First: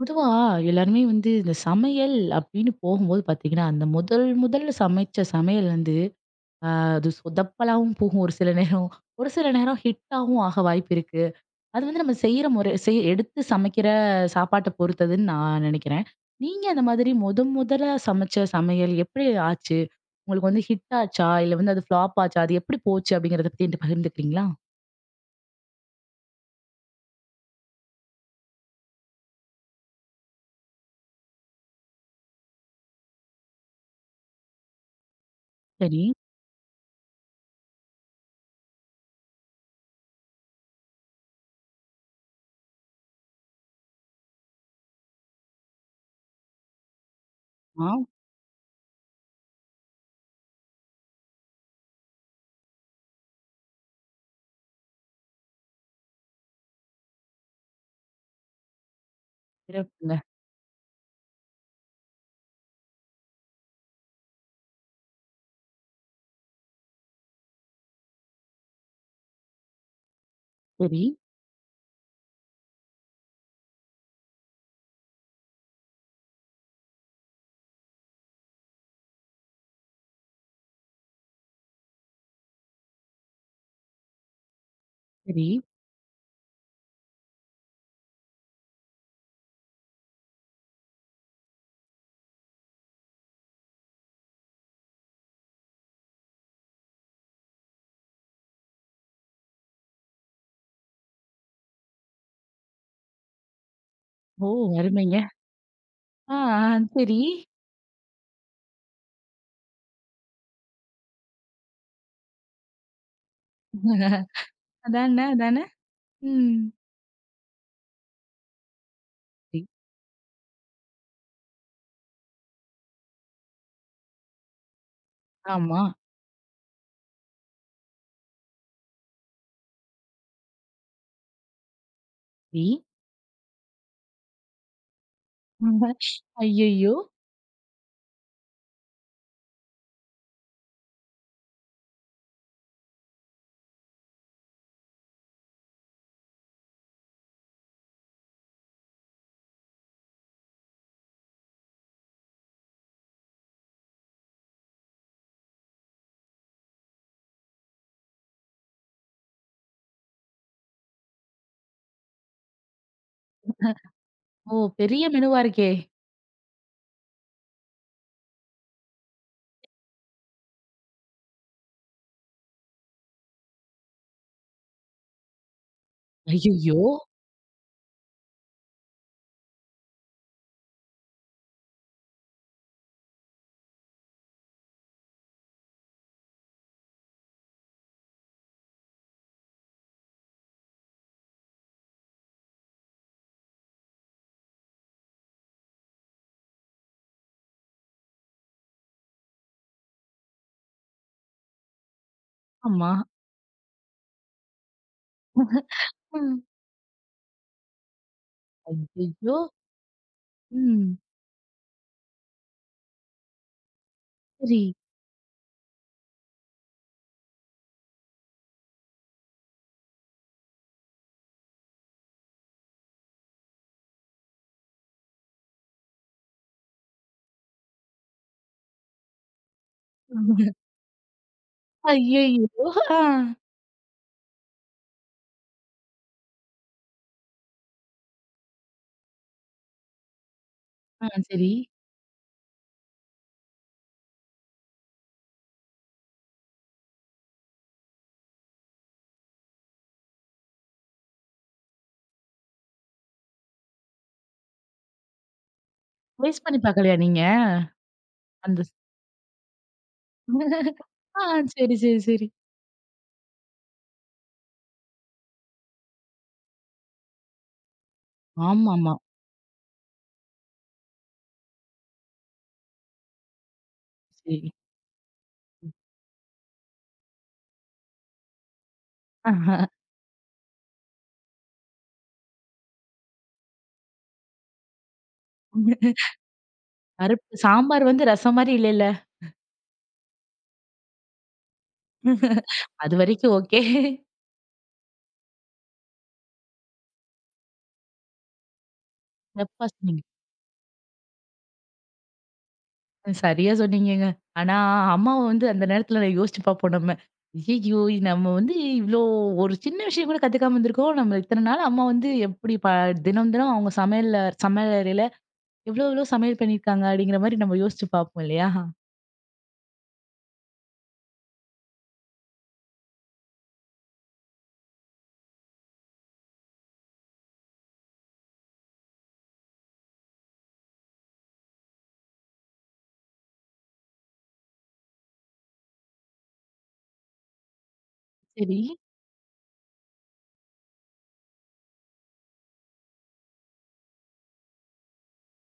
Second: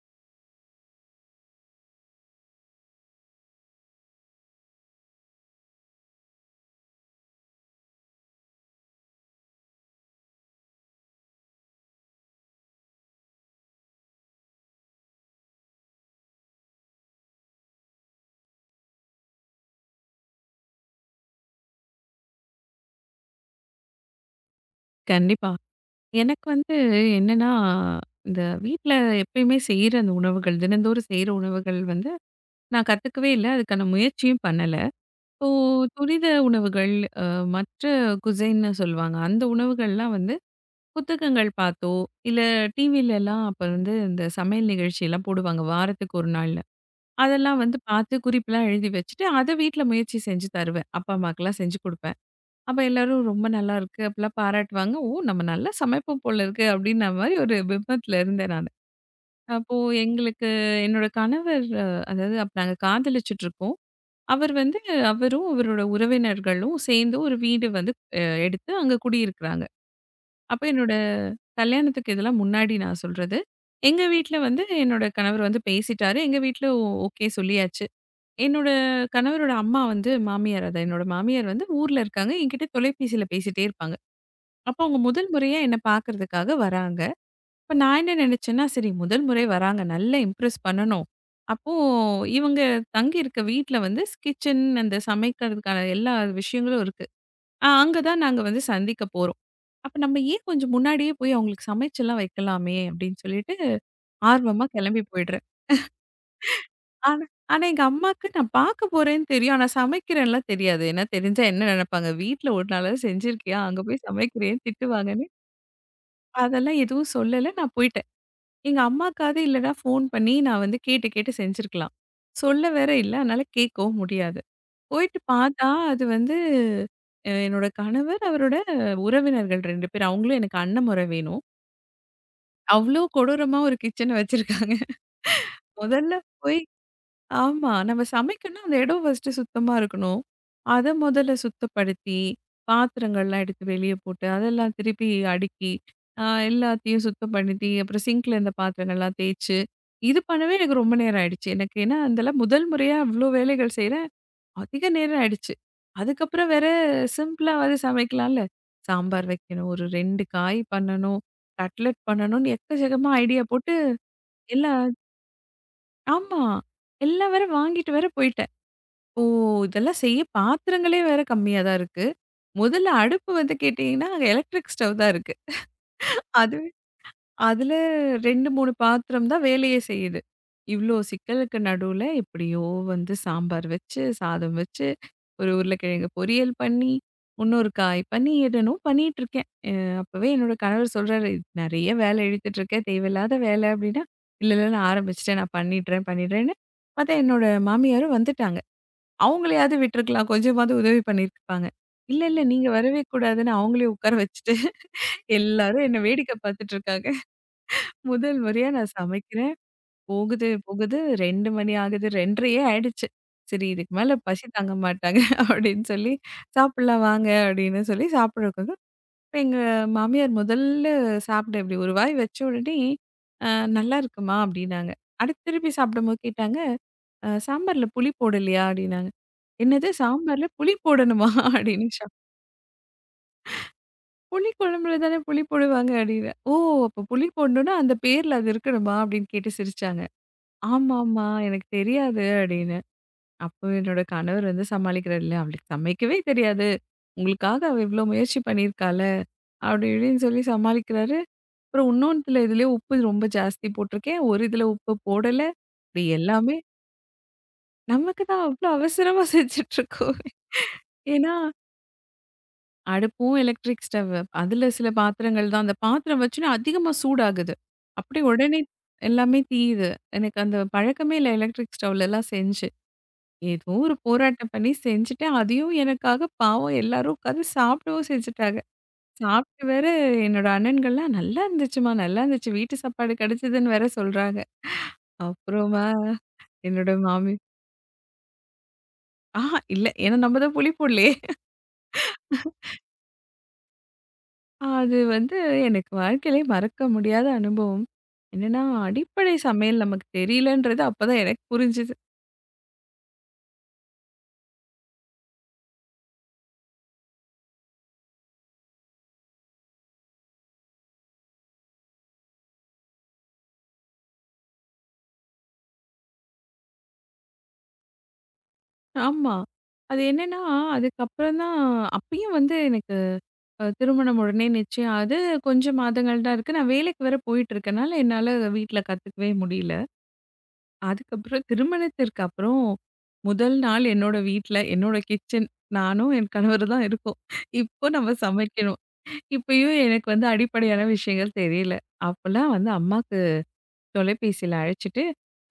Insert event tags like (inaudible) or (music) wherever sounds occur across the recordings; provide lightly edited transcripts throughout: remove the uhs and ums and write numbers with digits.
பொதுவா எல்லாருமே வந்து இந்த சமையல் அப்படின்னு போகும்போது பாத்தீங்கன்னா, அந்த முதல் முதல்ல சமைச்ச சமையல் வந்து, அ அது சொதப்பலாவும் போகும் ஒரு சில நேரம். ஒரு சில நேரம் ஹிட்டாவும் ஆக வாய்ப்பு இருக்கு. அது வந்து நம்ம செய்யற முறை எடுத்து சமைக்கிற சாப்பாட்ட பொறுத்ததுன்னு நான் நினைக்கிறேன். நீங்க அந்த மாதிரி முதலா சமைச்ச சமையல் எப்படி ஆச்சு? உங்களுக்கு வந்து ஹிட் ஆச்சா? இல்ல வந்து அது ஃப்ளாப் ஆச்சா? அது எப்படி போச்சு அப்படிங்கிறத பத்தி என்கிட்ட பகிர்ந்துக்கிறீங்களா? கண்டிப்பா. எனக்கு வந்து என்னன்னா, இந்த வீட்ல எப்பயுமே செய்ற அந்த உணவுகள், தினந்தோறும் செய்ற உணவுகள் வந்து நான் கத்துக்கவே இல்ல. அதுக்கான முயற்சியும் பண்ணல. இப்போ சரி. துரித உணவுகள், அ மற்ற குசைன்னு சொல்லுவாங்க. அந்த உணவுகள்லாம் வந்து புத்தகங்கள் பார்த்தோ, இல்ல டிவிலலாம் அப்ப வந்து இந்த சமையல் நிகழ்ச்சிலாம் போடுவாங்க வாரத்துக்கு 1 நாள்னு. அதெல்லாம் வந்து ஆ. பார்த்து குறிப்புலாம் எழுதி வச்சுட்டு, அத வீட்ல முயற்சி செஞ்சு தருவேன். அப்பா, அம்மாக்கெல்லாம் செஞ்சு குடுப்பேன். அப்ப எல்லாரும் ரொம்ப நல்லா இருக்கு அப்படிலாம் பாராட்டுவாங்க. ஓ! நம்ம நல்லா சமைப்போம் போல இருக்கு அப்படின்ன மாரி ஒரு பிம்பத்துல இருந்தேன் நானு. அப்போ சிறப்புங்க. எங்களுக்கு என்னோட கணவர் அதாவது அப்ப நாங்க காதலிச்சுட்டு இருக்கோம். அவர் வந்து அவரும், அவரோட உறவினர்களும் சேர்ந்து ஒரு வீடு வந்து அ எடுத்து அங்க குடியிருக்கிறாங்க. அப்ப என்னோட சரி, கல்யாணத்துக்கு இதெல்லாம் முன்னாடி நான் சொல்றது. எங்க வீட்ல வந்து என்னோட கணவர் வந்து பேசிட்டாரு. எங்க வீட்ல ஓகே சொல்லியாச்சு. என்னோட கணவரோட அம்மா வந்து மாமியார் அதான் என்னோட மாமியார் வந்து ஊர்ல இருக்காங்க. என்கிட்ட தொலைபேசியில பேசிட்டே இருப்பாங்க. அப்போ அவங்க முதல் சரி. முறையா என்ன பார்க்கறதுக்காக வராங்க. அப்ப நான் என்ன நினைச்சேன்னா, சரி முதல் முறை வராங்க. நல்லா இம்ப்ரெஸ் பண்ணணும். அப்போ இவங்க தங்கியிருக்க வீட்ல வந்து ஸ் கிச்சன் அந்த சமைக்கிறதுக்கான எல்லா விஷயங்களும் இருக்கு. அங்க தான் நாங்க வந்து சந்திக்க போறோம். அப்ப நம்ம ஏன் கொஞ்சம் முன்னாடியே போய் அவங்களுக்கு சமைச்செல்லாம் வைக்கலாமே அப்படின்னு சொல்லிட்டு ஓ! ஆர்வமா கிளம்பி அருமைங்க. போயிடுறேன். ஆ, ஆ. சரி. ஆனா ஆனா எங்க அம்மாக்கு நான் பார்க்க போறேன்னு தெரியும். ஆனா சமைக்கிறேன்லாம் தெரியாது. ஏன்னா தெரிஞ்சா என்ன நினைப்பாங்க? வீட்ல ஒரு நாளாவது செஞ்சிருக்கியா? அங்க போய் சமைக்கிறியேன்னு அதான, திட்டுவாங்கன்னு. அதான? ம். அதெல்லாம் எதுவும் சொல்லல. நான் போயிட்டேன். எங்க அம்மாக்காவது இ இல்லன்னா ஃபோன் பண்ணி நான் வந்து கேட்டு கேட்டு செஞ்சிருக்கலாம். சொல்ல வேற இல்ல. அதனால கேட்கவும் முடியாது. போயிட்டு பார்த்தா, ஆமா. அது வந்து என்னோட கணவர், அவரோட உறவினர்கள் 2 பேர். அவங்களும் எனக்கு அண்ணன் முறை வேணும். இ அவ்ளோ கொடூரமா ஒரு கிச்சன வச்சிருக்காங்க. முதல்ல போய் ஐயய்யோ! ஆமா. நம்ம சமைக்கணும்னா, அந்த இடம் ஃபர்ஸ்ட்டு சுத்தமா இருக்கணும். அத முதல்ல சுத்தப்படுத்தி, பாத்திரங்கள்லாம் எடுத்து வெளிய போட்டு, அதெல்லாம் திருப்பி அடுக்கி, எல்லாத்தையும் சுத்தம் பண்ணி, அப்புறம் சிங்க்ல இருந்த பாத்திரங்கள்லாம் தேய்ச்சு, இது பண்ணவே எனக்கு ரொம்ப நேரம் ஆயிடுச்சு. எனக்கு ஏன்னா, இதெல்லாம் முதல் முறையா இவ்ளோ வேலைகள் செய்றேன். அதிக நேரம் ஆயிடுச்சு. அதுக்கப்புறம் வேற சிம்பிளாவாது சமைக்கலாம்ல. சாம்பார் வைக்கணும், ஒரு 2 காய் பண்ணணும், கட்லெட் பண்ணணும்னு எக்கச்சக்கமா ஐடியா போட்டு, ஓ! எல்லா பெரிய மெனுவா இருக்கே! ஆமா. எல்லாம் வேற வாங்கிட்டு வேற போயிட்டேன். ஓ! இதெல்லாம் செய்ய பாத்திரங்களே வேற கம்மியா தான் இருக்கு. முதல்ல அடுப்பு வந்து கேட்டீங்கன்னா, அங்க எலக்ட்ரிக் ஸ்டவ் தான் இருக்கு. அதுவே ஐயய்யோ! அதுல 2, 3 பாத்திரம் தான் வேலையே செய்யுது. இவ்ளோ சிக்கலுக்கு நடுவுல எப்படியோ வந்து சாம்பார் வச்சு, சாதம் வச்சு, ஒரு உருளைக்கிழங்கு பொரியல் பண்ணி, இன்னொரு காய் பண்ணி, என்னென்னோ பண்ணிட்டுருக்கேன். அப்பவே என்னோட கணவர் சொல்றாரு, "நெறைய வேலை இழுத்துட்டுருக்க. தேவையில்லாத வேலை" அப்படின்னா, "இல்ல, இல்ல நான் ஆரம்பிச்சுட்டேன். நான் பண்ணிடுறேன், பண்ணிடுறேன்னு" பார்த்தா என்னோட மாமியாரும் வந்துட்டாங்க. அவங்களையாவது விட்டுருக்கலாம். கொஞ்சமாவது உதவி பண்ணியிருப்பாங்க. இல்ல, இல்ல நீங்க ஆமா. வரவே கூடாதுன்னு அவங்களே உட்கார வச்சுட்டு, எல்லாரும் என்ன வேடிக்கை ம். பார்த்துட்டு இருக்காங்க. முதல் முறையா நான் ஐயய்யோ! சமைக்கிறேன். போகுது, ம். போகுது 2 மணி ஆகுது. 2:30யே ஆயிடுச்சு. சரி இதுக்கு மேல பசி சரி. தாங்க மாட்டாங்க (laughs) அப்படின்னு சொல்லி, சாப்பிடலாம் வாங்க அப்படின்னு சொல்லி சாப்பிடுறதுக்கு இப்ப எங்க மாமியார் முதல்ல சாப்பிட இப்படி ஒரு வாய் வச்ச உடனே, அ நல்லாருக்குமா அப்படின்னாங்க. அடுத்து திருப்பி சாப்பிடும்போது கேட்டாங்க. சாம்பார்ல புளி போடலையா? அப்டின்னாங்க. என்னது சாம்பார்ல புளி போடணுமா? (laughs) அப்டின்னு ஐயய்யோ! ஆ. புளி குழம்புல தானே புளி போடுவாங்க அப்டின்னு. ஓ! அப்ப புளி போடணும்னா அந்த பேர்ல அது இருக்கணுமா? அப்டின்னு கேட்டு சிரிச்சாங்க. ஆ, ஆமாமா சரி. எனக்கு தெரியாது அப்டின்னு. அப்போ என்னோட கணவர் வந்து சமாளிக்கிறாரு இல்ல அவளுக்கு சமைக்கவே தெரியாது. உங்களுக்காக அவ இவ்ளோ முயற்சி பண்ணியிருக்கால. அப்டி இப்டின்னு சொல்லி சமாளிக்கிறாரு. அப்புறம் இன்னொன்னுத்துல இதுலயே உப்பு ரொம்ப ஜாஸ்தி போட்டிருக்கேன். ஒரு இதுல உப்பு போடல. இப்டி டேஸ்ட் எல்லாமே பண்ணி பார்க்கலையா நீங்க? நமக்கு தான் அந்த அவ்ளோ ஸ் அவசரமா செஞ்சுட்ருக்கோம். ஆ, ஏன்னா, சரி, சரி, சரி. அடுப்பும் எலக்ட்ரிக் ஸ்டவ். அதுல சில பாத்திரங்கள் தான். அந்த பாத்திரம் வச்சோனே அதிகமா சூடாகுது. அப்படியே உடனே ஆமாமா. எல்லாமே தீயுது. எனக்கு அந்த பழக்கமே இல்ல எலக்ட்ரிக் ஸ்டவ்லலாம் செஞ்சு. ஏதோ ஒரு சரி. போராட்டம் பண்ணி செஞ்சுட்டேன். அதையும் எனக்காக பாவம் எல்லாரும் உட்காந்து சாப்பிடவும் செஞ்சுட்டாங்க. சாப்ட்டு வேற என்னோட அண்ணன்கள்லாம் "நல்லா இருந்துச்சுமா, நல்லா இருந்துச்சு. வீட்டு சாப்பாடு கிடைச்சதுன்னு" வேற சொல்றாங்க. அப்புறமா என்னோட மாமி பருப்பு சாம்பார் வந்து ரசம் மாரி இல்லைல்ல. ஆஹா இல்ல. ஏன்னா நம்ம தான் புளி போடலயே! அதுவரைக்கும் ஓகே. அது வந்து எனக்கு வாழ்க்கையிலே மறக்க முடியாத அனுபவம். என்னன்னா, அடிப்படை சிறப்பா சமையல் சொன்னீங்க. நமக்கு தெரியலன்றது அப்பதான் எனக்கு புரிஞ்சுது. சரியா சொன்னீங்கங்க. ஆனா, அம்மாவ வந்து அந்த நேரத்துல நான் யோசிச்சு பார்ப்போம் நம்ம. ஐய்யய்யோ! நம்ம வந்து இவ்ளோ ஒரு சின்ன விஷயம் கூட கத்துக்காம இருந்திருக்கோம். நம்ம இத்தன நாள் அம்மா வந்து எப்படி தினம் தினம் அவங்க சமையல்ல சமையல் அறையில எவ்ளோ எவ்ளோ சமையல் பண்ணியிருக்காங்க அப்படிங்கிற மாரி நம்ம யோசிச்சு பார்ப்போம் இல்லையா? ஆமா. அது என்னன்னா, அதுக்கப்புறம் தான் அப்பயும் வந்து எனக்கு திருமணம் உடனே நிச்சயம் ஆகுது. கொஞ்சம் மாதங்கள் தான் இருக்கு. நான் வேலைக்கு வேற போயிட்டு இருக்கனால, என்னால வீட்ல கத்துக்கவே முடியல. அதுக்கப்புறம் திருமணத்திற்கு அப்புறம் முதல் நாள் என்னோட வீட்ல, என்னோட கிச்சன் நானும் என் கணவர் தான் இருக்கோம். இப்போ நம்ம சரி. சமைக்கணும். இப்பயும் எனக்கு வந்து அடிப்படையான விஷயங்கள் தெரியல. அப்பலாம் வந்து அம்மாக்கு தொலைபேசியில அழைச்சுட்டு,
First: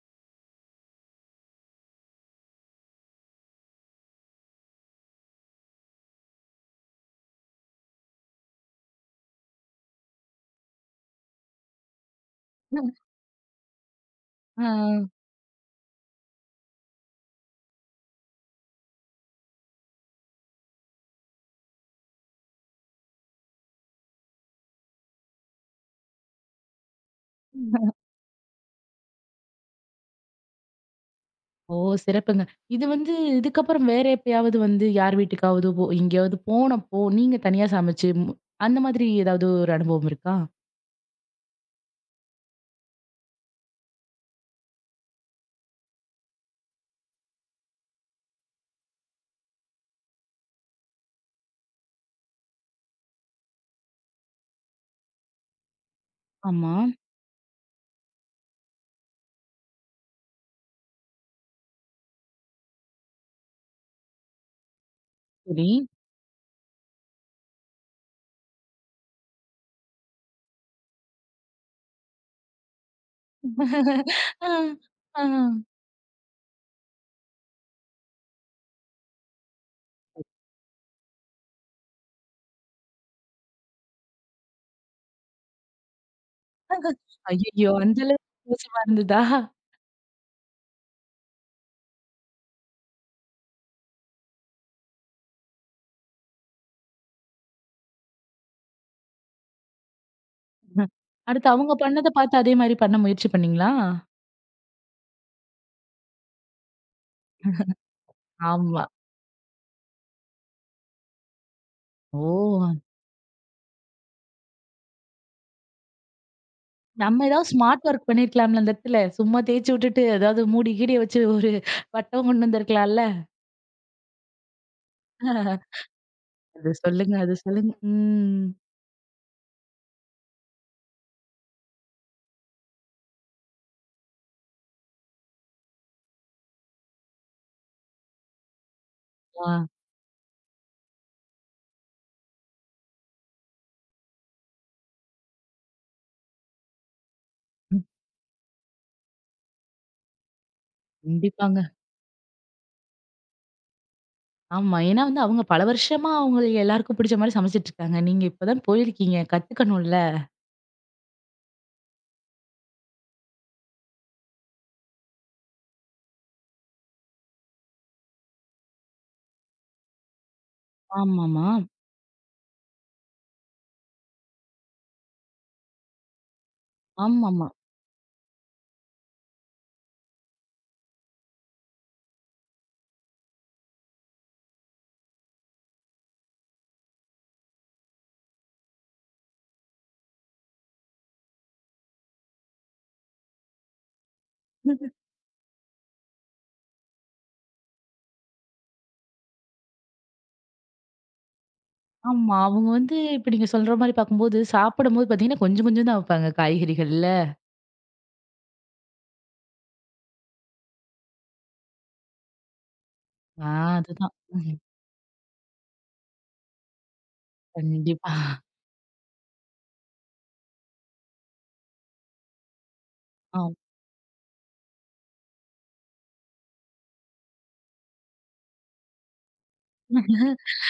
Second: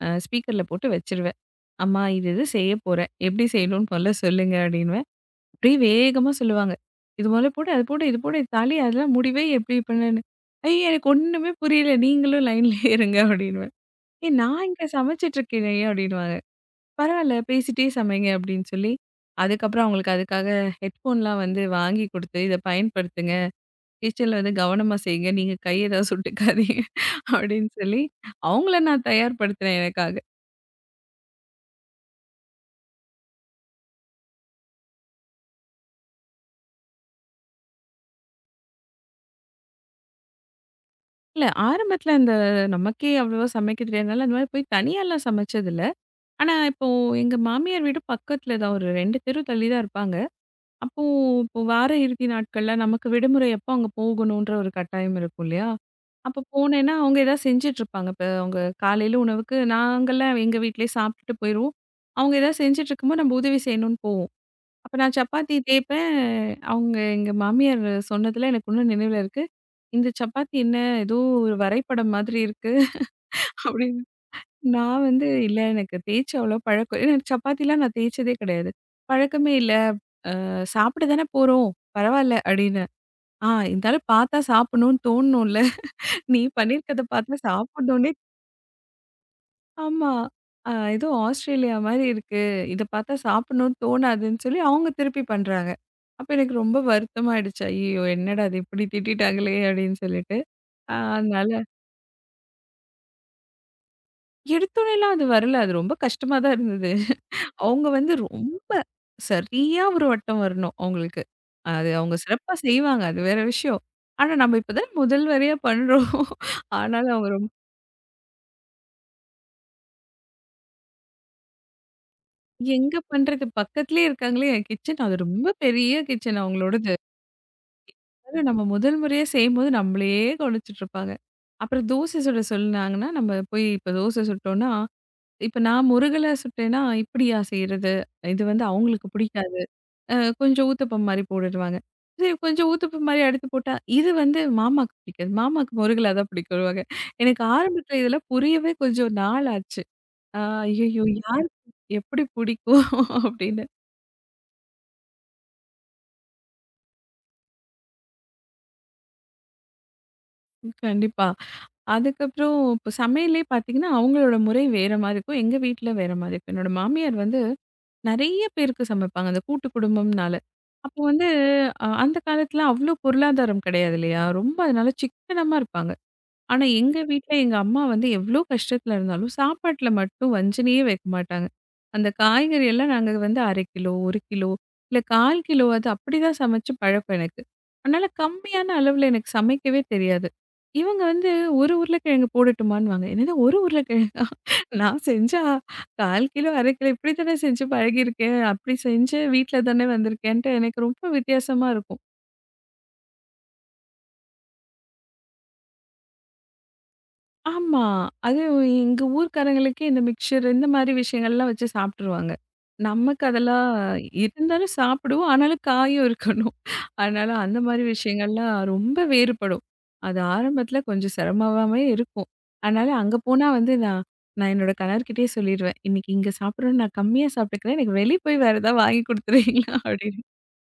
ஸ்பீக்கர்ல போட்டு வச்சுருவேன். "அம்மா இது இது செய்யப் போறேன். எப்படி செய்யணும்னு மொதல்ல சொல்லுங்க" அப்படின்னுவேன். அப்படியே வேகமா சொல்லுவாங்க. "இது மொதல்ல போடு, அது போடு, இது போடு, இது தாளி அதெல்லாம் முடிவே எப்படி பண்ணுன்னு." "ஐய! எனக்கு ஒண்ணுமே புரியல. நீங்களும் லைன்லயே இருங்க" அப்படின்னுவேன். "ஏய் நான் இங்க ஆ. சமைச்சிட்டு இருக்கேனே" அப்படின்னுவாங்க. பரவால்ல. பேசிட்டே சமைங்க அப்படின்னு சொல்லி, அதுக்கப்புறம் அவங்களுக்கு அதுக்காக ஹெட்ஃபோன்லாம் வந்து வாங்கி குடுத்து, இத பயன்படுத்துங்க. கிச்சன்ல வந்து கவனமா செய்யுங்க. நீங்க கை ஏதாவது சுட்டுக்காதீங்க (laughs) அப்படின்னு சொல்லி, அவங்கள நான் தயார்படுத்தினேன் எனக்காக. ஓ! சிறப்புங்க. இது வந்து இதுக்கப்புறம் வேற எப்பயாவது வந்து யார் வீட்டுக்காவது எங்கேயாவது போனப்போ, நீங்க தனியா சமைச்சு அந்த மாதிரி ஏதாவது ஒரு அனுபவம் இருக்கா? இல்ல ஆரம்பத்துல அந்த நமக்கே அவ்வளவா சமைக்க தெரியாதனால, அந்த மாரி போய் தனியாலாம் சமைச்சதில்ல. ஆனா இப்போ எங்க மாமியார் வீடு பக்கத்துல தான். ஒரு 2 தெரு தள்ளி தான் இருப்பாங்க. அப்போ இப்போ வார இறுதி நாட்கள்ல நமக்கு விடுமுறை எப்போ அங்க போகணுன்ற ஒரு கட்டாயம் இருக்கும் இல்லையா? அப்போ ஆமா. போனேன்னா, அவங்க ஏதாவது செஞ்சுட்டு இருப்பாங்க. இப்ப அவங்க காலையில உணவுக்கு நாங்கலாம் எங்க வீட்லயே சாப்பிட்டுட்டு போயிருவோம். அவங்க ஏதாவது செஞ்சுட்டு இருக்கும்போது நம்ம உதவி செய்யணும்னு போவோம். அப்ப நான் சப்பாத்தி சரி. தேய்ப்பேன். அவங்க எங்க மாமியார் சொன்னதுல எனக்கு இன்னும் நினைவுல இருக்கு. "இந்த சப்பாத்தி என்ன ஏதோ ஒரு வரைபடம் மாதிரி இருக்கு" அப்படின்னு. ஆ, நான் ஆ. வந்து "இல்ல எனக்கு தேய்ச்சு அவ்வளோ பழக்கம்" ஏன்னா சப்பாத்திலாம் நான் தேய்ச்சதே கிடையாது. "பழக்கமே இல்ல. சாப்பிட தானே போறோம் பரவாயில்ல" அப்படின்னு. ஆ இருந்தாலும் பார்த்தா சாப்பிடணும்னு தோணணும்ல. நீ பண்ணியிருக்கிறத (laughs) பார்த்தா ஐயய்யோ! அந்த சாப்பிடணும்னே அளவுக்கு மோசமா இருந்ததா? ஆமா. ஏதோ ஆஸ்திரேலியா மாரி இருக்கு. இத பார்த்தா சாப்பிடணும்னு தோணாதுன்னு சொல்லி அவங்க திருப்பி பண்றாங்க. அப்ப எனக்கு ரொம்ப வருத்தமாயிடுச்சு. ஐயய்யோ! என்னடா இது இப்படி திட்டிட்டாங்களே அப்படின்னு சொல்லிட்டு. அடுத்து அதனால அவங்க பண்ணத பார்த்து அதே மாரி பண்ண முயற்சி பண்ணீங்களா? எடுத்தோனேலாம் அது வரல. அது ரொம்ப கஷ்டமா தான் இருந்தது. அவங்க வந்து ரொம்ப ஆமா. சரியா ஒரு வட்டம் வரணும் அவங்களுக்கு. அது அவங்க ஓ! சிறப்பா செய்வாங்க. அது வேற விஷயம். ஆனா நம்ம இப்ப தான் முதல் முறையா பண்றோம். (laughs) ஆனாலும் நம்ம அவங்க ஏதாவது ரொம்ப ஸ்மார்ட் ஒர்க் பண்ணியிருக்கலாம்ல அந்த இடத்துல. சும்மா தேய்ச்சு விட்டுட்டு ஏதாவது மூடி கீடிய வச்சு ஒரு வட்டம் கொண்டு எங்க வந்திருக்கலாம்ல. பண்றது? பக்கத்திலேயே இருக்காங்களே கிச்சன். அது ரொம்ப பெரிய கிச்சன் அது அவங்களோடது. சொல்லுங்க, அது சொல்லுங்க. அதுவும் ம். நம்ம முதல் முறையா செய்யும்போது நம்மளையே கவனிச்சுட்ருப்பாங்க. அப்புறம் தோசை சுட சொன்னாங்கன்னா, நம்ம போய் இப்ப தோசை சுட்டோம்னா, இப்ப நான் முருகலா சுட்டேன்னா, "இப்படியா செய்றது? இது வந்து அவங்களுக்கு ஆ. பிடிக்காது. அ கொஞ்சம் ஊத்தப்பம் மாரி போடுடுவாங்க." சரி கொஞ்சம் ஊத்தப்பம் மாரி அடுத்து போட்டா, "இது வந்து மாமாக்கு பிடிக்காது. மாமாக்கு முருகலா தான் பிடிக்கும்னுவாங்க." எனக்கு ம். ஆரம்பத்தில இதெல்லாம் புரியவே கொஞ்சம் நாள் ஆச்சு. அ ஐயய்யோ! கண்டிப்பாங்க. யாருக்கு எப்படி பிடிக்கும்? அப்படின்னு. ஆமா. ஏன்னா வந்து அவங்க பல வருஷமா அவங்களுக்கு எல்லாருக்கும் பிடிச்ச மாரி சமைச்சுட்டு இருக்காங்க. நீங்க இப்ப தான் போயிருக்கீங்க. கத்துக்கணும்ல. ம், கண்டிப்பா. அதுக்கப்புறம் இப்போ சமையலே பார்த்தீங்கன்னா, அவங்களோட முறை வேற மாரி இருக்கும். எங்க வீட்ல வேற மாரி இருக்கும். என்னோட மாமியார் வந்து நெறைய பேருக்கு சமைப்பாங்க. அந்த கூட்டு குடும்பம்னால. அப்போ வந்து ஆமாமா. அந்த காலத்துல அவ்ளோ பொருளாதாரம் கிடையாது இல்லையா? ரொம்ப அதனால சிக்கனமா இருப்பாங்க. ஆனா, எங்க வீட்ல ஆமாமா. எங்க அம்மா வந்து எவ்ளோ கஷ்டத்துல இருந்தாலும், சாப்பாட்ல மட்டும் வஞ்சனையே வைக்க மாட்டாங்க. அந்த காய்கறி எல்லாம் நாங்க வந்து 1/2 கிலோ, 1 கிலோ, இல்ல 1/4 கிலோவாவது அப்படிதான் சமைச்சு பழக்கம் எனக்கு. அதனால கம்மியான அளவுல எனக்கு சமைக்கவே தெரியாது. இவங்க வந்து 1 உருளைக்கிழங்கு போடட்டுமான்னுவாங்க. என்னது 1 உருளைக்கிழங்கு? (laughs) நான் செஞ்சா 1/4 கிலோ, 1/2 கிலோ இப்படி தானே செஞ்சு பழகியிருக்கேன். அப்படி செஞ்சு வீட்ல தானே வந்திருக்கேன்ட்டு எனக்கு ரொம்ப வித்தியாசமா இருக்கும். ஆமா. அவங்க வந்து இப்ப நீங்க சொல்ற மாரி பார்க்கும்போது, சாப்பிடும்போது பார்த்தீங்கன்னா, கொஞ்சம் கொஞ்சம் தான் வைப்பாங்க காய்கறிகள்ல. ஆமா. அதுவும் எங்க ஊர்க்காரங்களுக்கே இந்த மிக்சர் இந்த மாரி விஷயங்கள்லாம் வச்சு சாப்ட்டுருவாங்க. நமக்கு ஆ, அதெல்லாம் அதுதான். ம். இருந்தாலும் சாப்பிடுவோம். ஆனாலும் காயும் இருக்கணும். அதனால அந்த மாரி கண்டிப்பா. விஷயங்கள்லாம் ரொம்ப வேறுபடும். அது ஆரம்பத்துல கொஞ்சம் சிரமமாவே இருக்கும். அதனால அங்க போனா வந்து நான் நான் என்னோட கணவர்கிட்டயே சொல்லிருவேன். "இன்னைக்கு இங்க சாப்பிடுறோம் நான் கம்மியா சாப்பிட்டுக்கிறேன். எனக்கு வெளிய போய் வேற ஏதாவது வாங்கி குடுத்துறீங்களா?" அப்டின்னு.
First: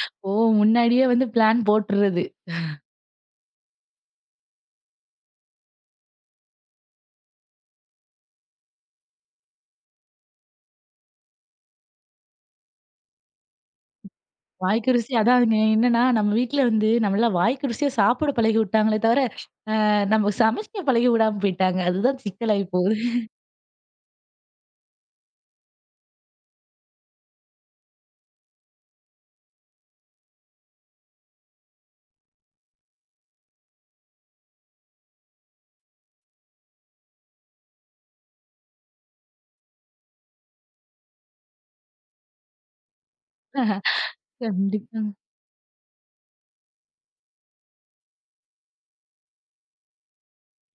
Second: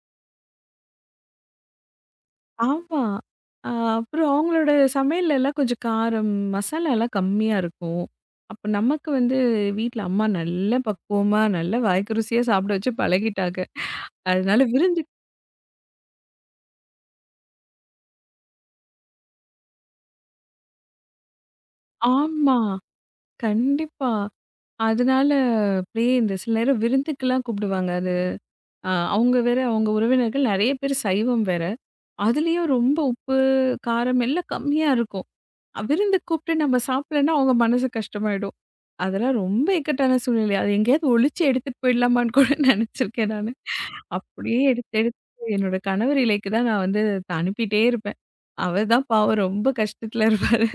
அப்போ முன்னாடியே வந்து பிளான் போட்டுறது. ஆமா. அ அப்புறம் அவங்களோட சமையல்லலாம் கொஞ்சம் காரம், மசாலாலாம் கம்மியா இருக்கும். அப்ப நமக்கு வந்து வீட்ல அம்மா நல்ல பக்குவமா, நல்ல வாய்க்கு ருசியா சாப்பிட வச்சு பழகிட்டாங்க. அதனால வாய்க்கு விருந்து ருசி அதாங்க என்னன்னா, நம்ம வீட்ல வந்து நம்மள வாய்க்கு ருசியா சாப்பிட பழகி விட்டாங்களே தவிர, நம்ம சமைக்க பழகி விடாம போயிட்டாங்க. அதுதான் ஆமா. சிக்கலாயி போகுது. கண்டிப்பா. அதனால அப்படியே இந்த சில நேரம் விருந்துக்குலாம் கூப்பிடுவாங்க. அது அவங்க வேற அவங்க உறவினர்கள் நெறைய பேர் சைவம் வேற. அதுலயும் ரொம்ப உப்பு, காரம் எல்லாம் கம்மியா இருக்கும். விருந்துக்கு கூப்பிட்டு நம்ம சாப்பிடலன்னா, அவங்க மனசு கஷ்டமாயிடும். அதெல்லாம் ரொம்ப இக்கட்டான சூழ்நிலை. அது எங்கேயாவது ஒளிச்சு எடுத்துட்டு போயிடலாமான்னு கூட (laughs) நெனச்சிருக்கேன் நானு. அப்படியே எடுத்து கண்டிப்பாங்க. எடுத்து என்னோட கணவர் இலைக்கு தான் நான் வந்து அத அனுப்பிட்டே இருப்பேன். அவர் தான் பாவம் ரொம்ப கஷ்டத்துல இருப்பாரு.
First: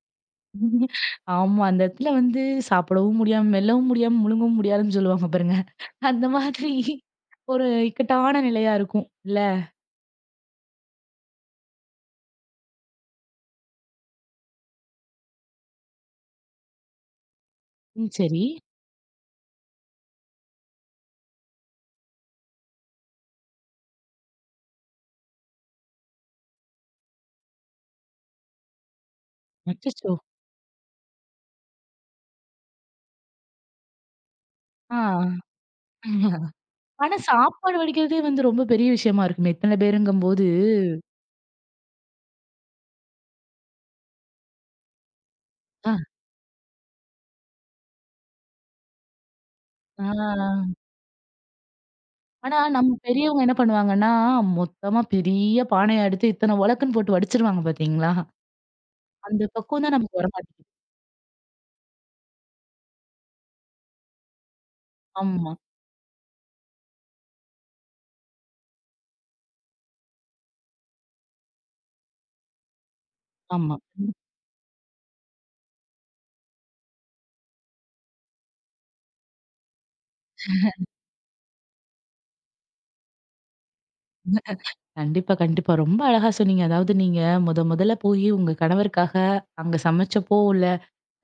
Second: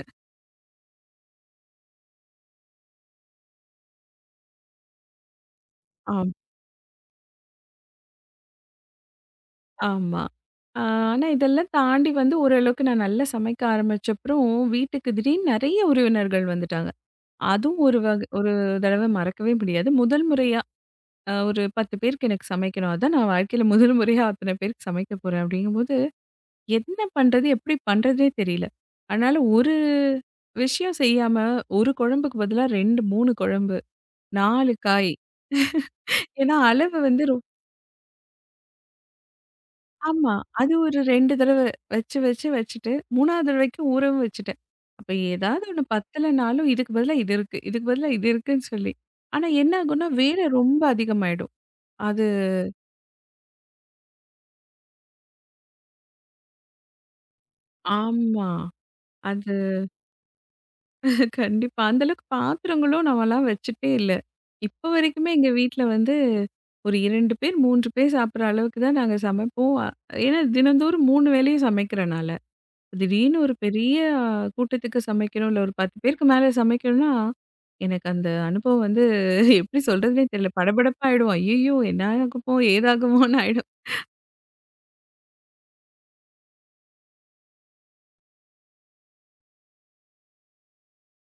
ஆமா. அந்த இடத்துல வந்து சாப்பிடவும் முடியாம, மெல்லவும் முடியாம, முழுங்கவும் முடியாதுன்னு சொல்லுவாங்க பாருங்க. அந்த ஆம். மாதிரி ஒரு இக்கட்டான நிலையா இருக்கும். இல்ல? ஆமா. அ ஆனா இதெல்லாம் தாண்டி வந்து ஓரளவுக்கு நான் நல்லா சமைக்க ஆரம்பிச்சப்புறம், வீட்டுக்கு திடீர்னு நெறைய உறவினர்கள் வந்துட்டாங்க. அதுவும் ஒரு ம். வக சரி. ஒரு தடவ மறக்கவே முடியாது. முதல் முறையா ஒரு 10 பேருக்கு எனக்கு சமைக்கணும். அதான் நான் வாழ்க்கையில முதல் முறையா அத்தன பேருக்கு சமைக்க போறேன் அப்படிங்கும்போது, என்ன பண்றது? எப்படி பண்றதுன்னே தெரியல. அதனால ஒரு அச்சச்சோ! விஷயம் செய்யாம, ஒரு குழம்புக்கு பதிலா 2, 3 குழம்பு, 4 ஆ. காய். ஏன்னா அளவு ஆனா, வந்து ரொ சாப்பாடு வடிக்கிறதே வந்து ரொம்ப பெரிய விஷயமா இருக்குமே! இத்தன ஆமா. பேருங்கம்போது. அது ஒரு 2 தடவ வச்சு வச்சு வச்சுட்டு, 3வது தடவைக்கு ஊறவும் வச்சுட்டேன். அப்ப ஏதாவது ஒண்ணு ஆ. பத்தலனாலும் இதுக்கு பதிலா இது இருக்கு. இதுக்கு பதிலா இது இருக்குன்னு சொல்லி. ஆனா என்ன ஆகும்னா, வேலை ஆ. ரொம்ப அதிகமாயிடும். அது ஆனா, நம்ம பெரியவங்க என்ன பண்ணுவாங்கன்னா, மொத்தமா பெரிய பானைய எடுத்து இத்தன ஒலக்குன்னு போட்டு வடிச்சிருவாங்க பாத்தீங்களா? ஆமா. அந்த பக்குவம் தான் நமக்கு வரமாட்டேங்குது. கண்டிப்பா. அந்த அளவுக்கு பாத்திரங்களும் நாமலாம் வச்சுட்டே இல்ல. இப்ப வரைக்குமே எங்க ஆமா, வீட்ல வந்து ஒரு 2 பேர், 3 பேர் சாப்பிடுற அளவுக்கு தான் நாங்க சமைப்போம். ஏன்னா தினந்தோறும் 3 வேளையும் சமைக்கிறனால. திடீர்னு ஒரு ஆமா. பெரிய ம். ஆ, கூட்டத்துக்கு சமைக்கணும், இல்ல ஒரு 10 பேருக்கு மேல சமைக்கணும்னா, எனக்கு அந்த அனுபவம் வந்து எப்படி சொல்றதுன்னே தெரியல. படபடப்பாயிடும். ஐய்யய்யோ! என்ன ஆகுமோ? ஏதாகுமோன்னு ஆயிடும். கண்டிப்பா, கண்டிப்பா. ரொம்ப அழகா சொன்னீங்க. அதாவது நீங்க மொதல்ல போயி உங்க கணவருக்காக அங்க சமைச்சப்போ உள்ள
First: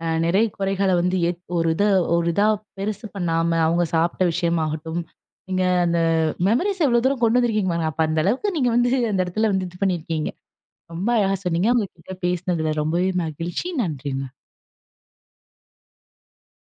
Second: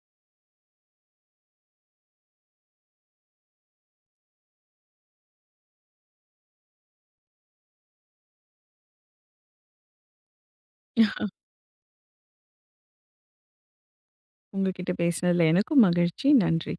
நிறை குறைகள வந்து ஏத் ஒரு இத ஒரு இதா பெருசு பண்ணாம, அவங்க சாப்பிட்ட விஷயமாகட்டும், நீங்க அந்த மெமரீஸ் எவ்வளோ தூரம் கொண்டு வந்திருக்கீங்க பாருங்க. அப்ப அந்த அளவுக்கு நீங்க வந்து அந்த இடத்துல வந்து இது பண்ணியிருக்கீங்க. ரொம்ப அழகா சொன்னீங்க. உங்ககிட்ட பேசினதுல ரொம்பவே மகிழ்ச்சி. நன்றிங்க. உங்ககிட்ட பேசினதுல எனக்கும் மகிழ்ச்சி. நன்றி.